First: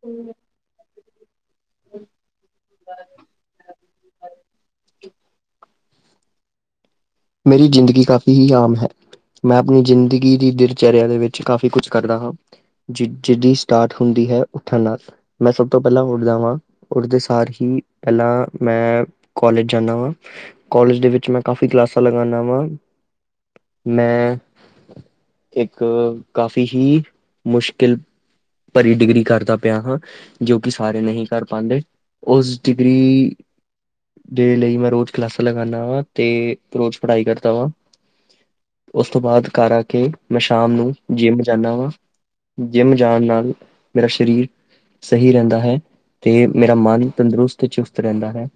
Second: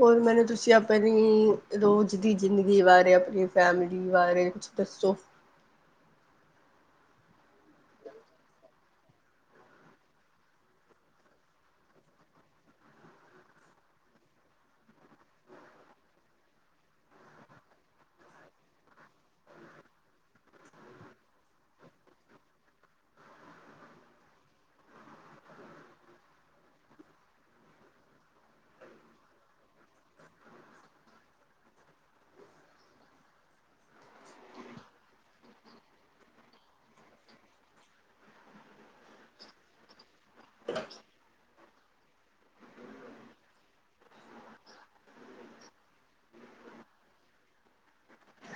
ਹੋਰ ਮੈਨੂੰ ਤੁਸੀਂ ਆਪ ਪ [unintelligible] ਰੋਜ਼ ਦੀ ਜ਼ਿੰਦਗੀ ਬਾਰੇ ਆਪਣੀ ਫੈਮਿਲੀ ਬਾਰੇ ਕੁਛ ਦੱਸੋ? ਮੇਰੀ ਜ਼ਿੰਦਗੀ ਕਾਫ਼ੀ ਹੀ ਆਮ ਹੈ, ਮੈਂ ਆਪਣੀ ਜ਼ਿੰਦਗੀ ਦੀ ਦਿਨਚਰਿਆ ਦੇ ਵਿੱਚ ਕਾਫ਼ੀ ਕੁਛ ਕਰਦਾ ਹਾਂ।। ਜਿਹਦੀ ਸਟਾਰਟ ਹੁੰਦੀ ਹੈ ਉੱਠਣ ਨਾਲ ਮੈਂ ਸਭ ਤੋਂ ਪਹਿਲਾਂ ਉੱਠਦਾ। ਵਾਂ ਉੱਠਦੇ ਸਾਰ ਹੀ ਪਹਿਲਾਂ ਮੈਂ ਕੋਲੇਜ ਜਾਂਦਾ ਵਾਂ, ਕੋਲੇਜ ਦੇ ਵਿੱਚ ਮੈਂ ਕਾਫੀ ਕਲਾਸ ਲਗਾਉਦਾ ਵਾਂ ਮੈਂ ਇੱਕ ਕਾਫ਼ੀ ਹੀ ਮੁਸ਼ਕਿਲ ਭਰੀ ਡਿਗਰੀ ਕਰਦਾ ਪਿਆ ਹਾਂ ਜੋ ਕਿ ਸਾਰੇ ਨਹੀਂ ਕਰ ਪਾਉਂਦੇ ਉਸ ਡਿਗਰੀ ਦੇ ਲਈ ਮੈਂ ਰੋਜ਼ ਕਲਾਸਾਂ ਲਗਾਉਦਾ ਵਾਂ ਤੇ ਰੋਜ਼ ਪੜ੍ਹਾਈ ਕਰਦਾ ਵਾਂ ਉਸ ਤੋਂ ਬਾਅਦ ਘਰ ਆ ਕੇ ਮੈਂ ਸ਼ਾਮ ਨੂੰ ਜਿੰਮ ਜਾਂਦਾ ਵਾਂ ਜਿੰਮ ਜਾਣ ਨਾਲ ਮੇਰਾ ਸਰੀਰ ਸਹੀ ਰਹਿੰਦਾ ਹੈ ਤੇ ਮੇਰਾ ਮਨ ਤੰਦਰੁਸਤ ਤੇ ਚੁਸਤ ਰਹਿੰਦਾ ਹੈ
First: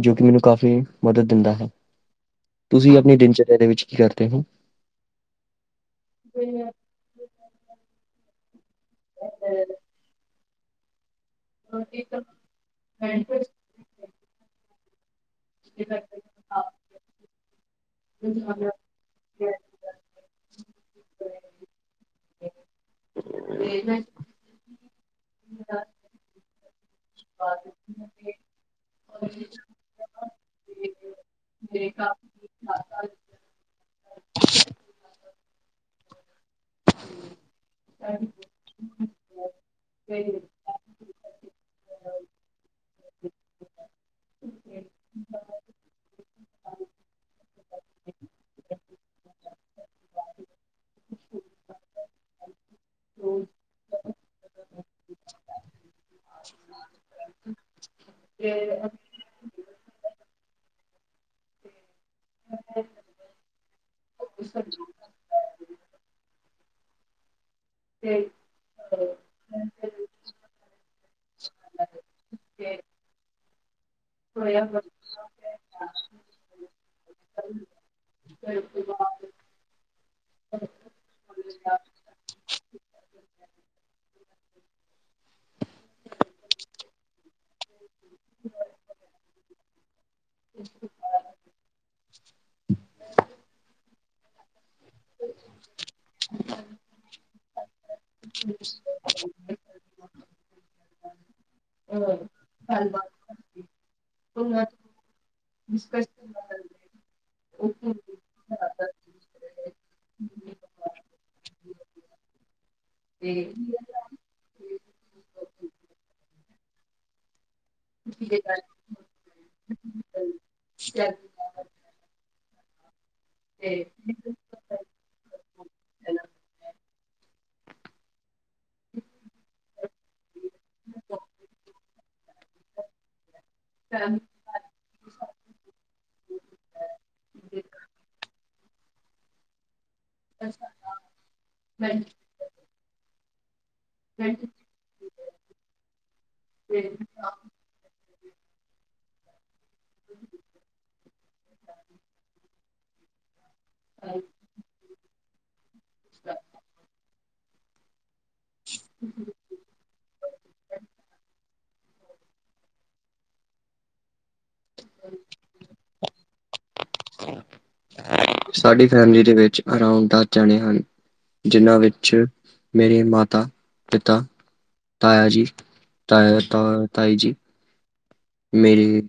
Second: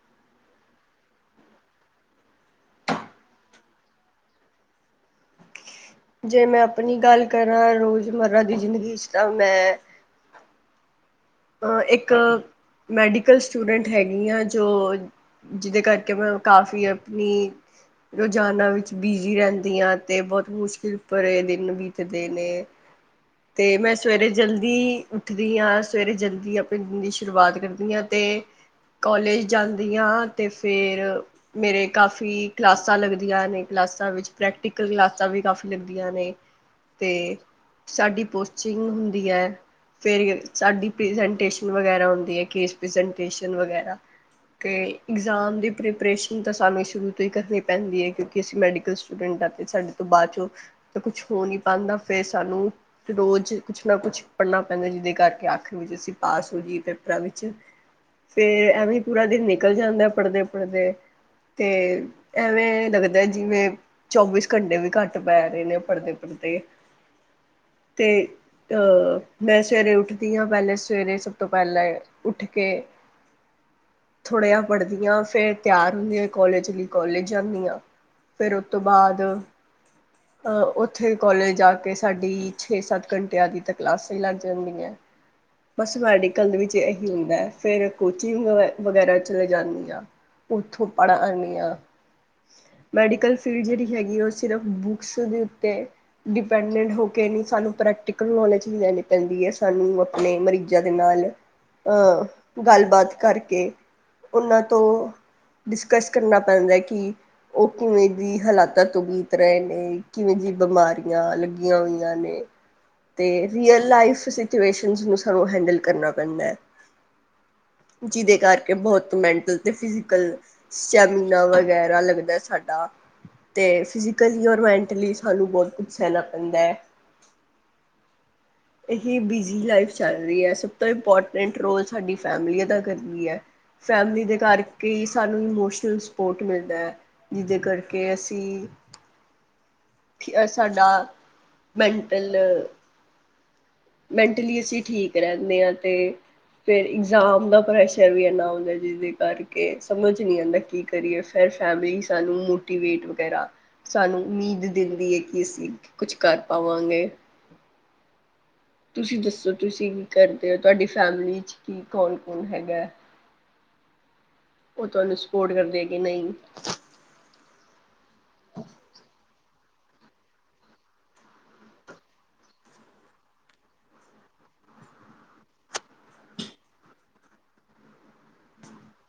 ਜੋ ਕਿ ਮੈਨੂੰ ਕਾਫ਼ੀ ਮਦਦ ਦਿੰਦਾ ਹੈ ਤੁਸੀਂ ਆਪਣੀ ਦਿਨ ਚੜੀਆ ਦੇ ਵਿੱਚ ਕੀ ਕਰਦੇ ਹੋ ਜੇ ਮੈਂ ਆਪਣੀ ਗੱਲ ਕਰਾਂ ਰੋਜ਼ ਮਤਲਬ [unintelligible] [unintelligible] ਮੈਂ ਹਾਂ ਇੱਕ ਮੈਡੀਕਲ ਸਟੂਡੈਂਟ ਹੈਗੀ ਆ ਜੋ [inaudible] ਜਿਹਦੇ ਕਰਕੇ ਮੈਂ ਕਾਫ਼ੀ ਆਪਣੀ ਰੋਜ਼ਾਨਾ ਵਿੱਚ ਬਿਜੀ ਰਹਿੰਦੀ ਹਾਂ ਤੇ ਬਹੁਤ ਮੁਸ਼ਕਿਲ ਪਰਰੇ ਦਿਨ ਬੀਤਦੇ ਨੇ ਤੇ ਮੈਂ ਸਵੇਰੇ ਜਲਦੀ ਅਤੇ ਉੱਠਦੀ ਹਾਂ [unintelligible] ਆਪ [unintelligible] ਦੀ ਸ਼ੁਰੂਆਤ ਕਰਦੀ ਹਾਂ ਤੇ ਕੋਲੇਜ ਜਾਂਦੀ ਹਾਂ ਤੇ ਫੇਿਰ ਮੇਰੇ ਕਾਫੀ ਕਲਾਸਾਂ ਲੱਗਦੀਆਂ ਨੇ ਕਲਾਸਾਂ ਵਿੱਚ ਪ੍ਰੈਕਟੀਕਲ ਕਲਾਸਾਂ ਵੀ ਕਾਫੀ ਲੱਗਦੀਆਂ ਨੇ ਤੇ ਸਾਡੀ ਪਚਿੰਗ ਹੁੰਦੀ ਹੈ ਫੇਰ ਸਾਡੀ ਪ੍ਰਜੈਂਟੇਸ਼ਨ ਵਗੈਰਾ ਹੁੰਦੀ ਕਿ ਵਗੈਰਾ ਤੇ ਇਗਜ਼ਾਮ ਦੀ ਪ੍ਰੈਪਰੇਸ਼ਨ ਤਾਂ ਸਾਨੂੰ ਸ਼ੁਰੂ ਤੋਂ ਹੀ ਕਰਨੀ ਪੈਂਦੀ ਹੈ ਕਿਉਂਕਿ ਅਸੀਂ ਮੈਡੀਕਲ ਸਟੂਡੈਂਟ ਹਾਂ ਤੇ ਸਾਡੇ ਤੋਂ ਬਾਅਦ ਚੋਂ ਤਾਂ ਕੁਛ ਹੋ ਨਹੀਂ ਪਾਉਂਦਾ ਫਿਰ ਸਾਨੂੰ ਰੋਜ਼ ਕੁਛ ਨਾ ਕੁਛ ਪੜ੍ਹਨਾ ਪੈਂਦਾ ਜਿਹਦੇ ਕਰਕੇ [unintelligible] ਪਾਸ ਹੋ ਗਈ ਪੇਪਰਾਂ ਵਿੱਚ ਫੇਰ ਐਵੇਂ ਪੂਰਾ ਦਿਨ ਨਿਕਲ ਜਾਂਦਾ ਪੜ੍ਹਦੇ ਪੜ੍ਹਦੇ ਤੇ ਐਵੇਂ ਲੱਗਦਾ ਜਿਵੇਂ ਚੌਵੀਸ ਘੰਟੇ ਵੀ ਘੱਟ ਪੈ ਰਹੇ ਨੇ ਪਰਦੇ ਪਰਦੇ ਤੇ ਤੇ ਅ ਮੈਂ ਸਵੇਰੇ ਉੱਠ ਦੀ ਹ ਪਹਿਲੇ ਸਵੇਰੇ ਸਭ ਤੋਂ ਪਹਿਲਾਂ ਉੱਠ ਕੇ ਥੋੜ੍ਹੇ ਪੜ੍ਹਦੀਆਂ ਫੇਿਰ ਤਿਆਰ ਹੁੰਦੀਆਂ ਕੋਲੇਜ ਲਈ ਕੋਲੇਜ ਜਾਂਦੀਆਂ ਫੇਿਰ ਉਸ ਤੋਂੋਂ ਬਾਅਦ ਅਹ ਉੱਥੇ ਕੋਲੇਜ ਆ ਕੇ ਸਾਡੀ ਛੇ ਸੱਤ ਘੰਟਿਆਂ ਦੀ ਤਾਂ ਕਲਾਸਾਂ ਹੀ ਲੱਗਦੀ [unintelligible] ਬਸ ਮੈਡੀਕਲ ਵਿੱਚ ਇਹੀ ਹੁੰਦਾ ਹੈ ਫੇਿਰ ਕੋਚਿੰਗ ਵਗੈਰਾ ਚਲੇ ਜਾਂਦੀ ਹਾਂ ਓਥੋਂ ਪੜ ਆਨੀ ਆ। ਮੈਡੀਕਲ ਫੀਲਡ ਜਿਹੜੀ ਹੈਗੀ ਉਹ ਬੁਕਸ ਦੇ ਉੱਤੇ ਡਿਪੈਨਡਟ ਹੋ ਕੇ ਨੀ ਸਾਨੂੰ ਪ੍ਰੈਕਟੀਕਲ ਨੋਲੇਜ ਵੀ ਲੈਣੀ ਪੈਂਦੀ ਹੈ ਸਾਨੂੰ ਨੇ ਮਰੀਜ਼ਾਂ ਦੇ ਨਾਲ ਅ ਗੱਲਬਾਤ ਕਰਕੇ ਉਹਨਾਂ ਤੋਂ ਡਿਸਕਸ ਕਰਨਾ ਪੈਂਦਾ ਹੈ ਕਿ ਉਹ ਕਿਵੇਂ ਦੀ ਹਾਲਾਤ ਤੋਂ ਬੀਤ ਰਹੇ ਨੇ ਕਿਵੇਂ ਜਿਹੀ ਬਿਮਾਰੀਆਂ ਲੱਗੀਆਂ ਹੋਈਆਂ ਨੇ ਤੇ ਰੀਅਲ ਲਾਈਫ [unintelligible] ਨੂੰ ਉਸਨੂੰ ਸਾਨੂੰ ਹੈਂਡਲ ਕਰਨਾ ਪੈਂਦਾ ਹੈ ਜਿਹਦੇ ਕਰਕੇ ਬਹੁਤ ਮੈਂਟਲ ਤੇ ਫਿਜ਼ਕਲ ਸਟੈਮੀਨਾ ਵਗੈਰਾ ਲੱਗਦਾ ਸਾਡਾ ਨਾ ਤੇ ਫਿਜ਼ੀਕਲੀ ਔਰ ਮੈਂਟਲੀ ਸਾਨੂੰ ਬਹੁਤ ਕੁਝ ਸਹਿਣਾ ਪੈਂਦਾ ਹੈ। ਇਹ ਬਿਜ਼ੀ ਲਾਈਫ ਚੱਲ ਰਹੀ ਹੈ ਸਭ ਤੋਂ ਇੰਪੋਰਟੈਂਟ ਰੋਲ ਸਾਡੀ ਫੈਮਲੀ ਅਦਾ ਕਰਦੀ ਹੈ ਫੈਮਲੀ ਦੇ ਘਰ ਕਿ ਸਾਨੂੰ ਇਮੋਸ਼ਨਲ ਸਪੋਰਟ ਮਿਲਦਾ ਹੈ ਜਿਹਦੇ ਕਰਕੇ ਅਸੀਂ ਸਾਡਾ ਮੈਂਟਲ ਮੈਂਟਲੀ ਅਸੀਂ ਠੀਕ ਰਹਿੰਦੇ ਹਾਂ ਤੇ ਫਿਰ ਇਗਜ਼ਾਮ ਦਾ ਪ੍ਰੈਸ਼ਰ ਵੀ ਇਨਾ ਹੁੰਦਾ ਜਿਦੇ [unintelligible] ਕੇ ਸਮਝ ਨੀ ਆਉਂਦਾ ਕੀ ਕਰੀਏ ਫੇਰ ਫੈਮਿਲੀ ਸਾਨੂੰ ਦੀਬੇਟ ਵਗੈਰਾ ਸਾਨੂੰ ਉਮੀਦ ਦਿੰਦੀ ਹੈ [unintelligible] ਕੁਛ ਕਰ ਪਾਵਾਂਗੇ ਤੁਸੀਂ ਦੱਸੋ ਤੁਸੀਂ ਕੀ ਕਰਦੇ ਹੋ ਤੁਹਾਡੀ ਫੈਮਲੀ ਚ ਕੀ ਕੌਣ ਕੌਣ ਹੈਗਾ ਉਹ ਤੁਹਾਨੂੰ ਸਪੋਰਟ ਕਰਦੇ ਹੈ ਕਿ ਨਹੀਂ ਅਰਾਉਡ ਦਸ ਜਾਣੇ ਹਾਂ ਜੀ ਜਿਨ੍ਹਾਂ ਵਿੱਚ ਮੇਰੇ ਮਾਤਾ ਪਿਤਾ ਤਾਇਆ ਜੀ ਤਾਇ ਤ ਤਾਈ ਜੀ ਮੇਰੇ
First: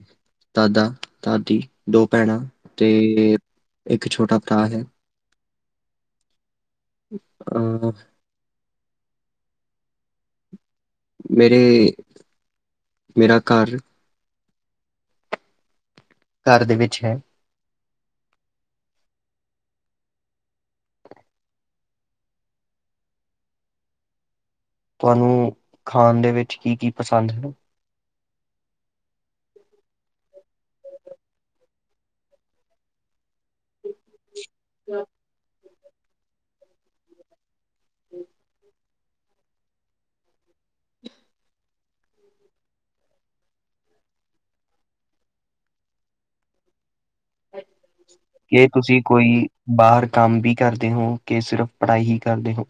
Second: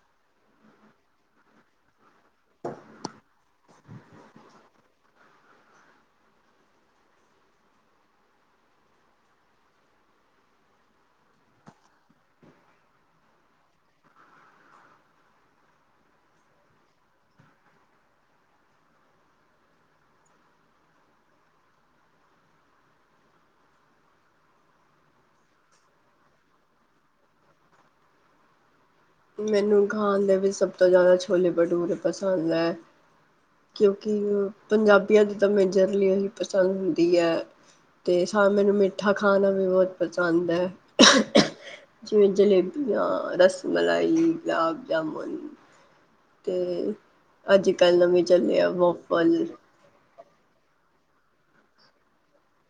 ਦਾਦਾ ਦਾਦੀ ਦੋ ਭੈਣਾਂ ਤੇ ਇੱਕ ਛੋਟਾ ਭਰਾ ਹੈ ਆਹ ਮੇਰੇ ਮੇਰਾ ਘਰ ਘਰ ਦੇ ਵਿੱਚ ਹੈ ਤੁਹਾਨੂੰ ਖਾਣ ਦੇ ਵਿੱਚ ਕੀ ਕੀ ਪਸੰਦ ਹੈ? ਮੈਨੂੰ ਖਾਣ ਦੇ ਵਿੱਚ ਸਭ ਤੋਂ ਜ਼ਿਆਦਾ ਛੋਲੇ ਭਟਰੇ ਪਸੰਦ ਹੈ। ਕਿਉਂਕਿ ਪੰਜਾਬੀਆਂ ਦੀ ਤਾਂ ਮੈਨੂੰ ਜਰਲੀਅਨ ਹੀ ਪਸੰਦ ਹੁੰਦੀ ਹੈ ਤੇ [unintelligible] ਮੈਨੂੰ ਮੇ ਮਿੱਠਾ ਖਾਣਾ ਵੀ ਬਹੁਤ ਪਸੰਦ ਹੈ ਜਿਵੇਂ ਜਲੇਬੀਆਂ ਰਸਮ ਮਲਾਈ, ਗੁਲਾਬ ਜਾਮੁਨ ਤੇ ਅੱਜ ਕੱਲ੍ਹ ਨਵੇਂ ਚੱਲੇ ਕਿ ਆ ਤੁਸੀਂ ਬਫਲ ਕੋਈ ਬਾਹਰ ਕੰਮ ਵੀ ਕਰਦੇ ਹੋ ਕਿ ਸਿਰਫ ਪੜ੍ਹਾਈ ਹੀ ਕਰਦੇ ਹੋ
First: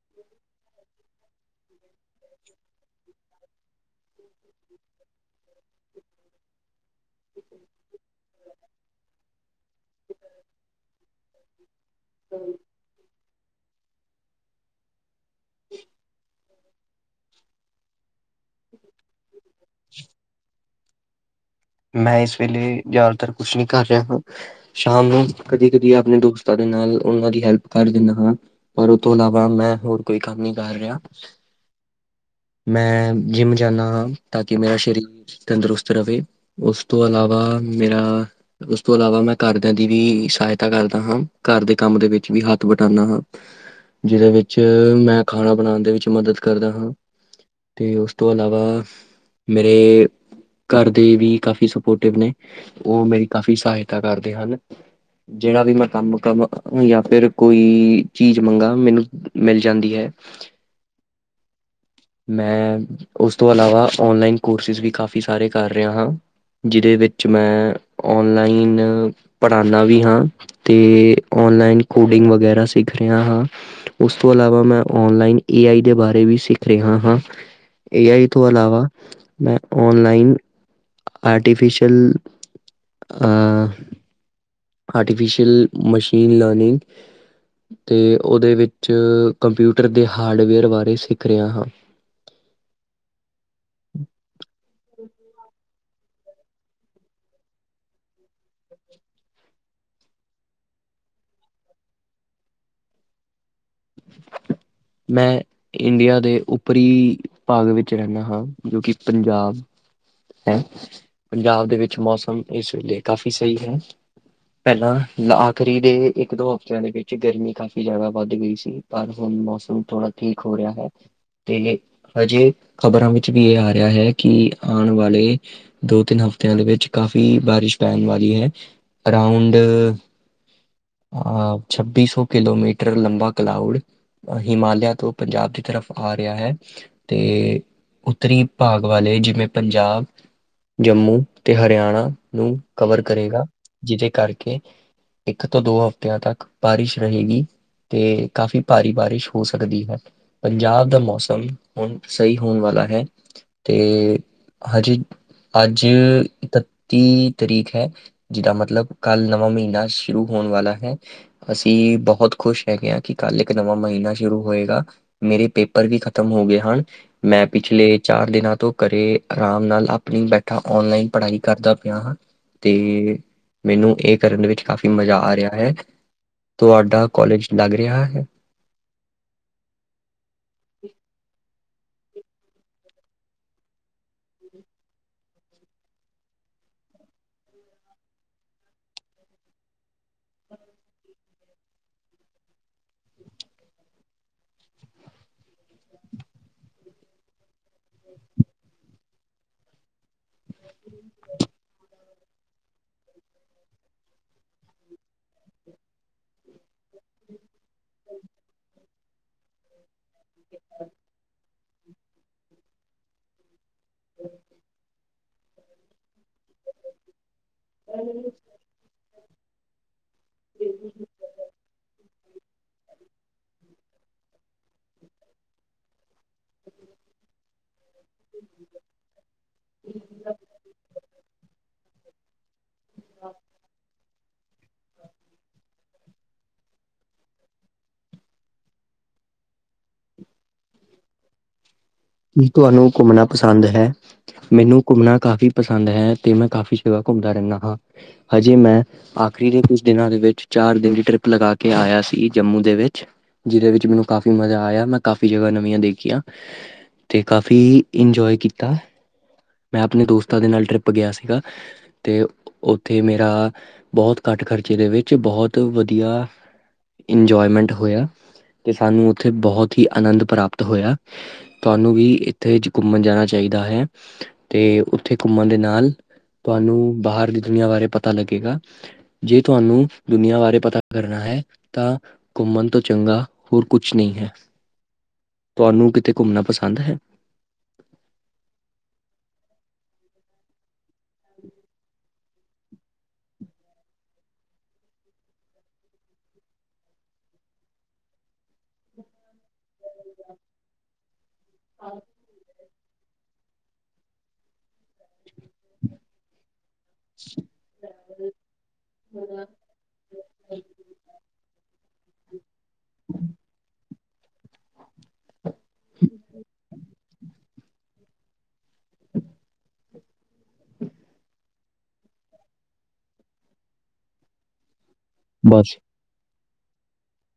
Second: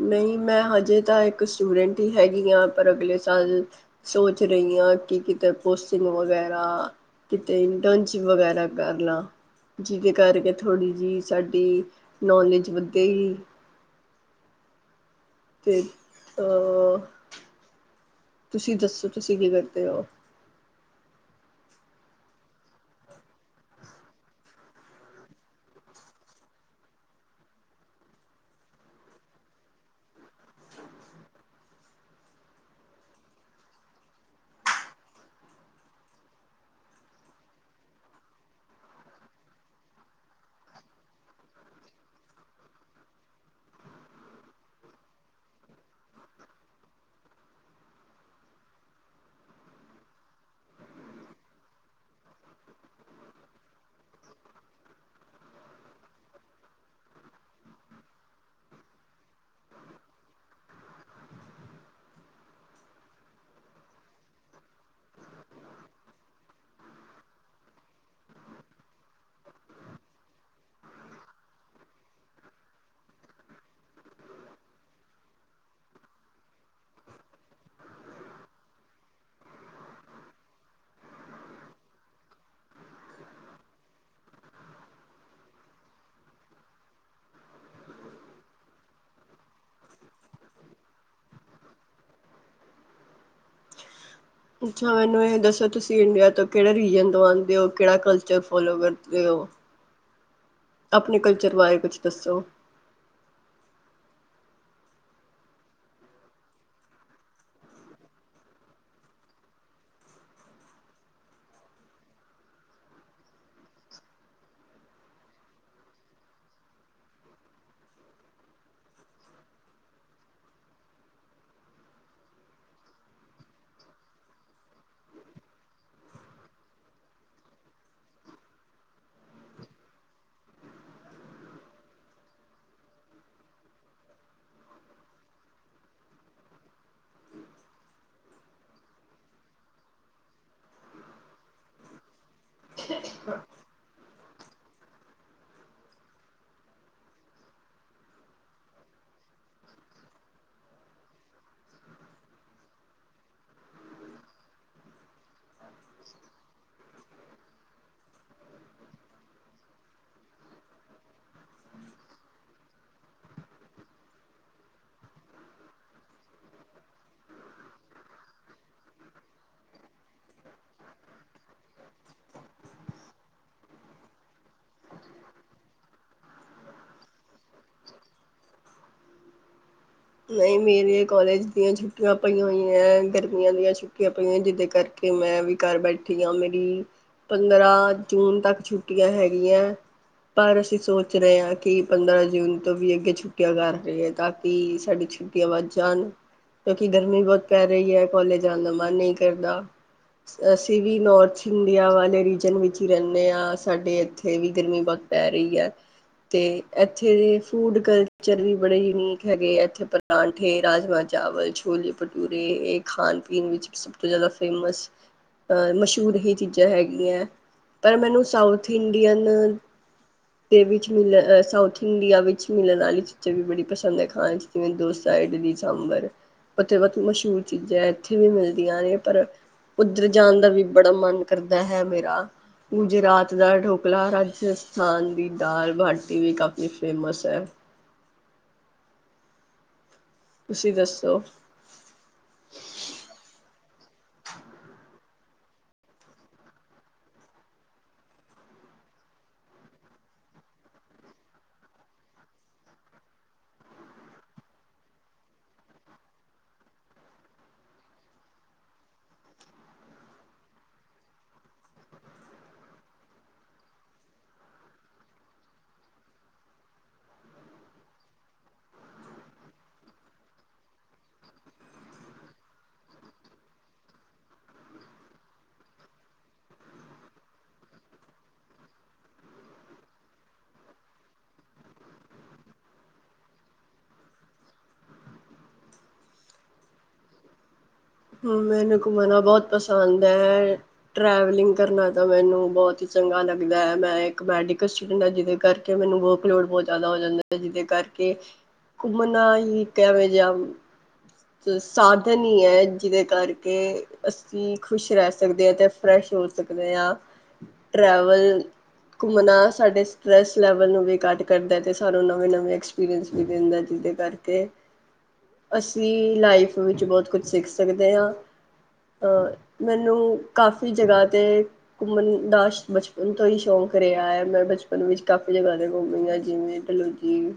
ਨਹੀਂ ਮੈਂ ਹਜੇ ਤਾਂ ਇੱਕ ਸਟੂਡੈਂਟ ਹੀ ਹੈਗੀ ਹਾਂ, ਪਰ ਅਗਲੇ ਸਾਲ ਸੋਚ ਰਹੀ ਹਾਂ ਕਿ ਕਿਤੇ ਪੋਸਟਿੰਗ ਵਗੈਰਾ, ਕਿਤੇ ਇੰਟਰਨਸ਼ਿਪ ਵਗੈਰਾ ਕਰ ਲਾ ਜਿਹਦੇ ਕਰਕੇ ਥੋੜ੍ਹੀ ਜਿਹੀ ਸਾਡੀ ਨੌਲੇਜ ਵਧੇਗੀ। ਤੇ ਤੁਸੀਂ ਦੱਸੋ ਤੁਸੀਂ ਕੀ ਕਰਦੇ ਹੋ? ਮੈਂ ਇਸ ਵੇਲੇ ਜ਼ਿਆਦਾਤਰ ਕੁਛ ਨਹੀਂ ਕਰ ਰਿਹਾ ਹਾਂ, ਸ਼ਾਮ ਨੂੰ ਕਦੀ ਕਦੀ ਆਪਣੇ ਦੋਸਤਾਂ ਦੇ ਨਾਲ ਉਹਨਾਂ ਦੀ ਹੈਲਪ ਕਰ ਦਿੰਦਾ ਹਾਂ, ਪਰ ਉਹ ਤੋਂ ਇਲਾਵਾ ਮੈਂ ਹੋਰ ਕੋਈ ਕੰਮ ਨਹੀਂ ਕਰ ਰਿਹਾ, ਮੈਂ ਜਿੰਮ ਜਾਂਦਾ ਹਾਂ ਤਾਂ ਕਿ ਮੇਰਾ ਸਰੀਰ ਤੰਦਰੁਸਤ ਰਹੇ। ਉਸ ਤੋਂ ਇਲਾਵਾ ਮੇਰਾ ਉਸ ਤੋਂ ਇਲਾਵਾ ਮੈਂ ਘਰਦਿਆਂ ਦੀ ਵੀ ਸਹਾਇਤਾ ਕਰਦਾ ਹਾਂ, ਘਰ ਦੇ ਕੰਮ ਦੇ ਵਿੱਚ ਵੀ ਹੱਥ ਬਟਾਉਂਦਾ ਹਾਂ, ਜਿਹਦੇ ਵਿੱਚ ਮੈਂ ਖਾਣਾ ਬਣਾਉਣ ਦੇ ਵਿੱਚ ਮਦਦ ਕਰਦਾ ਹਾਂ, ਅਤੇ ਉਸ ਤੋਂ ਇਲਾਵਾ ਮੇਰੇ ਘਰ ਦੇ ਵੀ ਕਾਫੀ ਸਪੋਰਟਿਵ ਨੇ ਉਹ ਮੇਰੀ ਕਾਫੀ ਸਹਾਇਤਾ ਕਰਦੇ ਹਨ ਜਿਹੜਾ ਵੀ ਮੈਂ ਕੰਮ-ਕੰਮ ਜਾਂ ਫਿਰ ਕੋਈ ਚੀਜ਼ ਮੰਗਾਂ ਮੈਨੂੰ ਮਿਲ ਜਾਂਦੀ ਹੈ, ਮੈਂ ਉਸ ਤੋਂ ਇਲਾਵਾ ਓਨਲਾਈਨ ਕੋਰਸਿਸ ਵੀ ਕਾਫੀ ਸਾਰੇ ਕਰ ਰਿਹਾ ਹਾਂ। ਜਿਹਦੇ ਵਿੱਚ ਮੈਂ ਔਨਲਾਈਨ ਪੜ੍ਹਾਉਦਾ ਵੀ ਹਾਂ, ਅਤੇ ਔਨਲਾਈਨ ਕੋਡਿੰਗ ਵਗੈਰਾ ਸਿੱਖ ਰਿਹਾ ਹਾਂ, ਉਸ ਤੋਂ ਇਲਾਵਾ ਮੈਂ ਔਨਲਾਈਨ ਏ ਆਈ ਦੇ ਬਾਰੇ ਵੀ ਸਿੱਖ ਰਿਹਾ ਹਾਂ ਏ ਆਈ ਤੋਂ ਇਲਾਵਾ ਮੈਂ ਔਨਲਾਈਨ ਆਰਟੀਫਿਸ਼ਲ ਅ ਆਰਟੀਫਿਸ਼ੀਅਲ ਮਸ਼ੀਨ ਲਰਨਿੰਗ ਅਤੇ ਉਹਦੇ ਵਿੱਚ ਕੰਪਿਊਟਰ ਦੇ ਹਾਰਡਵੇਅਰ ਬਾਰੇ ਸਿੱਖ ਰਿਹਾ ਹਾਂ। ਅੱਛਾ ਮੈਨੂੰ ਇਹ ਦੱਸੋ ਤੁਸੀਂ ਇੰਡੀਆ ਤੋਂ ਕਿਹੜੇ ਰੀਜ਼ਨ ਤੋਂ ਆਉਂਦੇ ਹੋ? ਕਿਹੜਾ ਕਲਚਰ ਫੋਲੋ ਕਰਦੇ ਹੋ ਆਪਣੇ ਕਲਚਰ ਬਾਰੇ ਕੁਛ ਦੱਸੋ? ਮੈਂ ਇੰਡੀਆ ਦੇ ਉੱਪਰੀ ਭਾਗ ਵਿੱਚ ਰਹਿੰਦਾ ਹਾਂ ਜੋ ਕਿ ਪੰਜਾਬ ਹੈ। ਪੰਜਾਬ ਦੇ ਵਿੱਚ ਮੌਸਮ ਇਸ ਵੇਲੇ ਕਾਫ਼ੀ ਸਹੀ ਹੈ, ਪਹਿਲਾਂ ਆਖਰੀ ਦੇ ਇੱਕ ਦੋ ਹਫ਼ਤਿਆਂ ਦੇ ਵਿੱਚ ਗਰਮੀ ਕਾਫ਼ੀ ਜ਼ਿਆਦਾ ਵੱਧ ਗਈ ਸੀ ਪਰ ਹੁਣ ਮੌਸਮ ਥੋੜਾ ਠੀਕ ਹੋ ਰਿਹਾ ਹੈ ਤੇ ਹਜੇ ਖ਼ਬਰਾਂ ਵਿੱਚ ਵੀ ਇਹ ਆ ਰਿਹਾ ਹੈ ਕਿ ਆਉਣ ਵਾਲੇ ਦੋ ਤਿੰਨ ਹਫ਼ਤਿਆਂ ਦੇ ਵਿੱਚ ਕਾਫ਼ੀ ਬਾਰਿਸ਼ ਪੈਣ ਵਾਲੀ ਹੈ ਅਰਾਊਂਡ ਅਹ ਛੱਬੀ ਸੌ ਕਿਲੋਮੀਟਰ ਲੰਬਾ ਕਲਾਊਡ ਹਿਮਾਲਿਆ ਤੋਂ ਪੰਜਾਬ ਦੀ ਤਰਫ ਆ ਰਿਹਾ ਹੈ, ਤੇ ਉੱਤਰੀ ਭਾਗ ਵਾਲੇ ਜਿਵੇਂ ਪੰਜਾਬ ਜੰਮੂ ਤੇ ਹਰਿਆਣਾ ਨੂੰ ਕਵਰ ਕਰੇਗਾ, ਜਿਹਦੇ ਕਰਕੇ ਇੱਕ ਤੋਂ ਦੋ ਹਫਤਿਆਂ ਤੱਕ ਬਾਰਿਸ਼ ਰਹੇਗੀ ਤੇ ਕਾਫ਼ੀ ਭਾਰੀ ਬਾਰਿਸ਼ ਹੋ ਸਕਦੀ ਹੈ, ਪੰਜਾਬ ਦਾ ਮੌਸਮ ਹੁਣ ਸਹੀ ਹੋਣ ਵਾਲਾ ਹੈ ਤੇ ਹਜੇ ਅੱਜ ਇਕੱਤੀ ਤਰੀਕ ਹੈ ਜਿਹਦਾ ਮਤਲਬ ਕੱਲ ਨਵਾਂ ਮਹੀਨਾ ਸ਼ੁਰੂ ਹੋਣ ਵਾਲਾ ਹੈ, ਅਸੀਂ ਬਹੁਤ ਖੁਸ਼ ਹੈਗੇ ਹਾਂ ਕਿ ਕੱਲ੍ਹ ਇੱਕ ਨਵਾਂ ਮਹੀਨਾ ਸ਼ੁਰੂ ਹੋਏਗਾ ਮੇਰੇ ਪੇਪਰ ਵੀ ਖਤਮ ਹੋ ਗਏ ਹਨ। ਮੈਂ ਪਿਛਲੇ ਚਾਰ ਦਿਨਾਂ ਤੋਂ ਘਰੇ ਆਰਾਮ ਨਾਲ ਆਪਣੀ ਬੈਠਾ ਓਨਲਾਈਨ ਪੜ੍ਹਾਈ ਕਰਦਾ ਪਿਆ ਹਾਂ, ਤੇ ਮੈਨੂੰ ਇਹ ਕਰਨ ਵਿੱਚ ਕਾਫ਼ੀ ਮਜ਼ਾ ਆ ਰਿਹਾ ਹੈ। ਤੁਹਾਡਾ ਕਾਲਜ ਲੱਗ ਰਿਹਾ ਹੈ? ਨਹੀਂ ਮੇਰੀ ਕਾਲਜ ਦੀਆਂ ਛੁੱਟੀਆਂ ਛੁੱਟੀਆਂ ਪਈਆਂ ਹੋਈ ਹੈ ਗਰਮੀਆਂ ਦੀਆਂ ਛੁੱਟੀਆਂ ਪਈਆਂ ਹੋ ਜਿਹਦੇ ਕਰਕੇ ਮੈਂ ਵੀ ਘਰ ਬੈਠੀ ਹਾਂ ਮੇਰੀ ਪੰਦਰਾਂ ਜੂਨ ਤੱਕ ਛੁੱਟੀਆਂ ਹੈਗੀਆਂ ਪਰ ਅਸੀਂ ਸੋਚ ਰਹੇ ਹਾਂ ਕਿ ਪੰਦਰਾਂ ਜੂਨ ਤੋਂ ਵੀ ਅੱਗੇ ਛੁੱਟੀਆਂ ਕਰ ਰਹੇ ਹੈ ਤਾਂ ਕਿ ਸਾਡੀ ਛੁੱਟੀਆਂ ਵੱਧ ਜਾਣ ਕਿਉਂਕਿ ਗਰਮੀ ਬਹੁਤ ਪੈ ਰਹੀ ਹੈ ਕਾਲਜ ਜਾਣ ਦਾ ਮਨ ਨਹੀਂ ਕਰਦਾ ਅਸੀਂ ਵੀ ਨੋੌਰਥ ਇੰਡੀਆ ਵਾਲੇ ਰੀਜਨ ਵਿੱਚ ਹੀ ਰਹਿੰਦੇ ਹਾਂ ਸਾਡੇ ਇੱਥੇ ਵੀ ਗਰਮੀ ਬਹੁਤ ਪੈ ਰਹੀ ਹੈ ਤੇ ਇੱਥੇ ਦੇ ਫੂਡ ਕਲਚਰ ਵੀ ਬੜੇ ਯੂਨੀਕ ਹੈਗੇ ਉੱਥੇ ਪਰਾਂਠੇ, ਰਾਜਮਾਂ ਚਾਵਲ, ਛੋਲੇ ਭਟੂਰੇ ਇਹ ਖਾਣ ਪੀਣ ਵਿੱਚ ਸਭ ਤੋਂ ਜ਼ਿਆਦਾ ਫੇਮਸ ਅ ਮਸ਼ਹੂਰ ਇਹ ਚੀਜ਼ਾਂ ਹੈਗੀਆਂ। ਪਰ ਮੈਨੂੰ ਸਾਊਥ ਇੰਡੀਅਨ ਹ [unintelligible] ਦੇ ਵਿੱਚ ਮਿਲ ਸਾਊਥ ਇੰਡੀਆ ਵਿੱਚ ਮਿਲਣ ਵਾਲੀਆਂ ਚੀਜ਼ਾਂ ਵੀ ਬੜੀ ਪਸੰਦ ਹੈ ਖਾਣ ਚ ਜਿਵੇਂ ਦੋ ਸਾਈਡ ਦੀ ਸਾਂਭਰ ਬ ਬਹੁਤ ਮਸ਼ਹੂਰ ਚੀਜ਼ਾਂ ਉੱਥੇ ਵੀ ਮਿਲਦੀਆਂ ਨੇ, ਪਰ ਉੱਧਰ ਜਾਣ ਦਾ ਵੀ ਬੜਾ ਮਨ ਕਰਦਾ ਹੈ ਮੇਰਾ। ਚ [inaudible] ਗੁਜਰਾਤ ਦਾ ਢੋਕਲਾ, ਰਾਜ ਰਾਜਸਥਾਨ ਦੀ ਦਾਲ -ਬਾਟੀ ਵੀ ਕਾਫ਼ੀ ਫੇਮਸ ਹੈ। ਤੁਸੀਂ ਦੱਸੋ? ਕੀ ਤੁਹਾਨੂੰ ਘੁੰਮਣਾ ਪਸੰਦ ਹੈ? ਮੈਨੂੰ ਘੁੰਮਣਾ ਕਾਫ਼ੀ ਪਸੰਦ ਹੈ। ਤੇ ਮੈਂ ਕਾਫ਼ੀ ਜਗ੍ਹਾ ਘੁੰਮਦਾ ਰਹਿੰਦਾ ਹਾਂ, ਹਜੇ ਮੈਂ ਆਖਰੀ ਦੇ ਕੁਝ ਦਿਨਾਂ ਦੇ ਵਿੱਚ ਚਾਰ ਦਿਨ ਦੀ ਟ੍ਰਿਪ ਲਗਾ ਕੇ ਆਇਆ ਸੀ ਜੰਮੂ ਦੇ ਵਿੱਚ ਜਿਹਦੇ ਵਿੱਚ ਮੈਨੂੰ ਕਾਫ਼ੀ ਮਜ਼ਾ ਆਇਆ ਮੈਂ ਕਾਫ਼ੀ ਜਗ੍ਹਾ ਨਵੀਆਂ ਦੇਖੀਆਂ ਅਤੇ ਕਾਫ਼ੀ ਇੰਜੋਏ ਕੀਤਾ ਮੈਂ ਆਪਣੇ ਦੋਸਤਾਂ ਦੇ ਨਾਲ ਟਰਿਪ ਗਿਆ ਸੀਗਾ ਅਤੇ ਉੱਥੇ ਮੇਰਾ ਬਹੁਤ ਘੱਟ ਖਰਚੇ ਦੇ ਵਿੱਚ ਬਹੁਤ ਵਧੀਆ ਇੰਜੋਏਮੈਂਟ ਹੋਇਆ, ਅਤੇ ਸਾਨੂੰ ਉੱਥੇ ਬਹੁਤ ਹੀ ਆਨੰਦ ਪ੍ਰਾਪਤ ਹੋਇਆ। ਤੁਹਾਨੂੰ ਵੀ ਇੱਥੇ ਘੁੰਮਣ ਜਾਣਾ ਚਾਹੀਦਾ ਹੈ ਤੇ ਉੱਥੇ ਘੁੰਮਣ ਦੇ ਨਾਲ ਤੁਹਾਨੂੰ ਬਾਹਰ ਦੀ ਦੁਨੀਆਂ ਬਾਰੇ ਪਤਾ ਲੱਗੇਗਾ ਜੇ ਤੁਹਾਨੂੰ ਦੁਨੀਆਂ ਬਾਰੇ ਪਤਾ ਕਰਨਾ ਹੈ ਤਾਂ ਘੁੰਮਣ ਤੋਂ ਚੰਗਾ ਹੋਰ ਕੁਛ ਨਹੀਂ ਹੈ, ਤੁਹਾਨੂੰ ਕਿਤੇ ਘੁੰਮਣਾ ਪਸੰਦ ਹੈ? ਹਾਂ ਮੈਨੂੰ ਘੁੰਮਣਾ ਬਹੁਤ ਪਸੰਦ ਹੈ, ਟਰੈਵਲਿੰਗ ਕਰਨਾ ਤਾਂ ਮੈਨੂੰ ਬਹੁਤ ਹੀ ਚੰਗਾ ਲੱਗਦਾ ਹੈ, ਮੈਂ ਇੱਕ ਮੈਡੀਕਲ ਸਟੂਡੈਂਟ ਹਾਂ ਜਿਹਦੇ ਕਰਕੇ ਮੈਨੂੰ ਵਰਕਲੋਡ ਬਹੁਤ ਜ਼ਿਆਦਾ ਹੋ ਜਾਂਦਾ ਹੈ, ਜਿਹਦੇ ਕਰਕੇ ਘੁੰਮਣਾ ਹੀ ਇਕ ਐਵੇਂ ਜਿਹਾ ਸਾਧਨ ਹੀ ਹੈ ਜਿਹਦੇ ਕਰਕੇ ਅਸੀਂ ਖੁਸ਼ ਰਹਿ ਸਕਦੇ ਹਾਂ, ਤੇ ਫਰੈਸ਼ ਹੋ ਸਕ ਟਰੈਵਲ ਘੁੰਮਣਾ ਸਾਡੇ ਸਟਰੈਸ ਲੈਵਲ ਨੂੰ ਵੀ ਘੱਟ ਕਰਦਾ ਅਤੇ ਸਾਨੂੰ ਨਵੇਂ- ਨਵੇਂ ਐਕਸਪੀਰੀਅੰਸ ਵੀ ਦਿੰਦਾ ਜਿਹਦੇ ਕਰਕੇ ਤੇ ਅਸੀਂ ਲਾਈਫ ਵਿੱਚ ਬਹੁਤ ਕੁਛ ਸਿੱਖ ਦੇ ਹਾ ਅਹ ਮੈਨੂੰ ਮੈਨੂੰ ਕਾਫ਼ੀ ਜਗ੍ਹਾ ਤੇ ਘੁੰਮਣ ਦਾ ਬਚਪਨ ਤੋਂ ਹੀ ਸ਼ੌਂਕ ਰਿਹਾ ਹੈ ਮੈਂ ਬਚਪਨ ਵਿੱਚ ਕਾਫੀ ਜਗ੍ਹਾ ਬਸ ਤੇ ਘੁੰਮਣੀ ਆ ਜਿਵੇਂ ਹੈਲੌ ਜੀ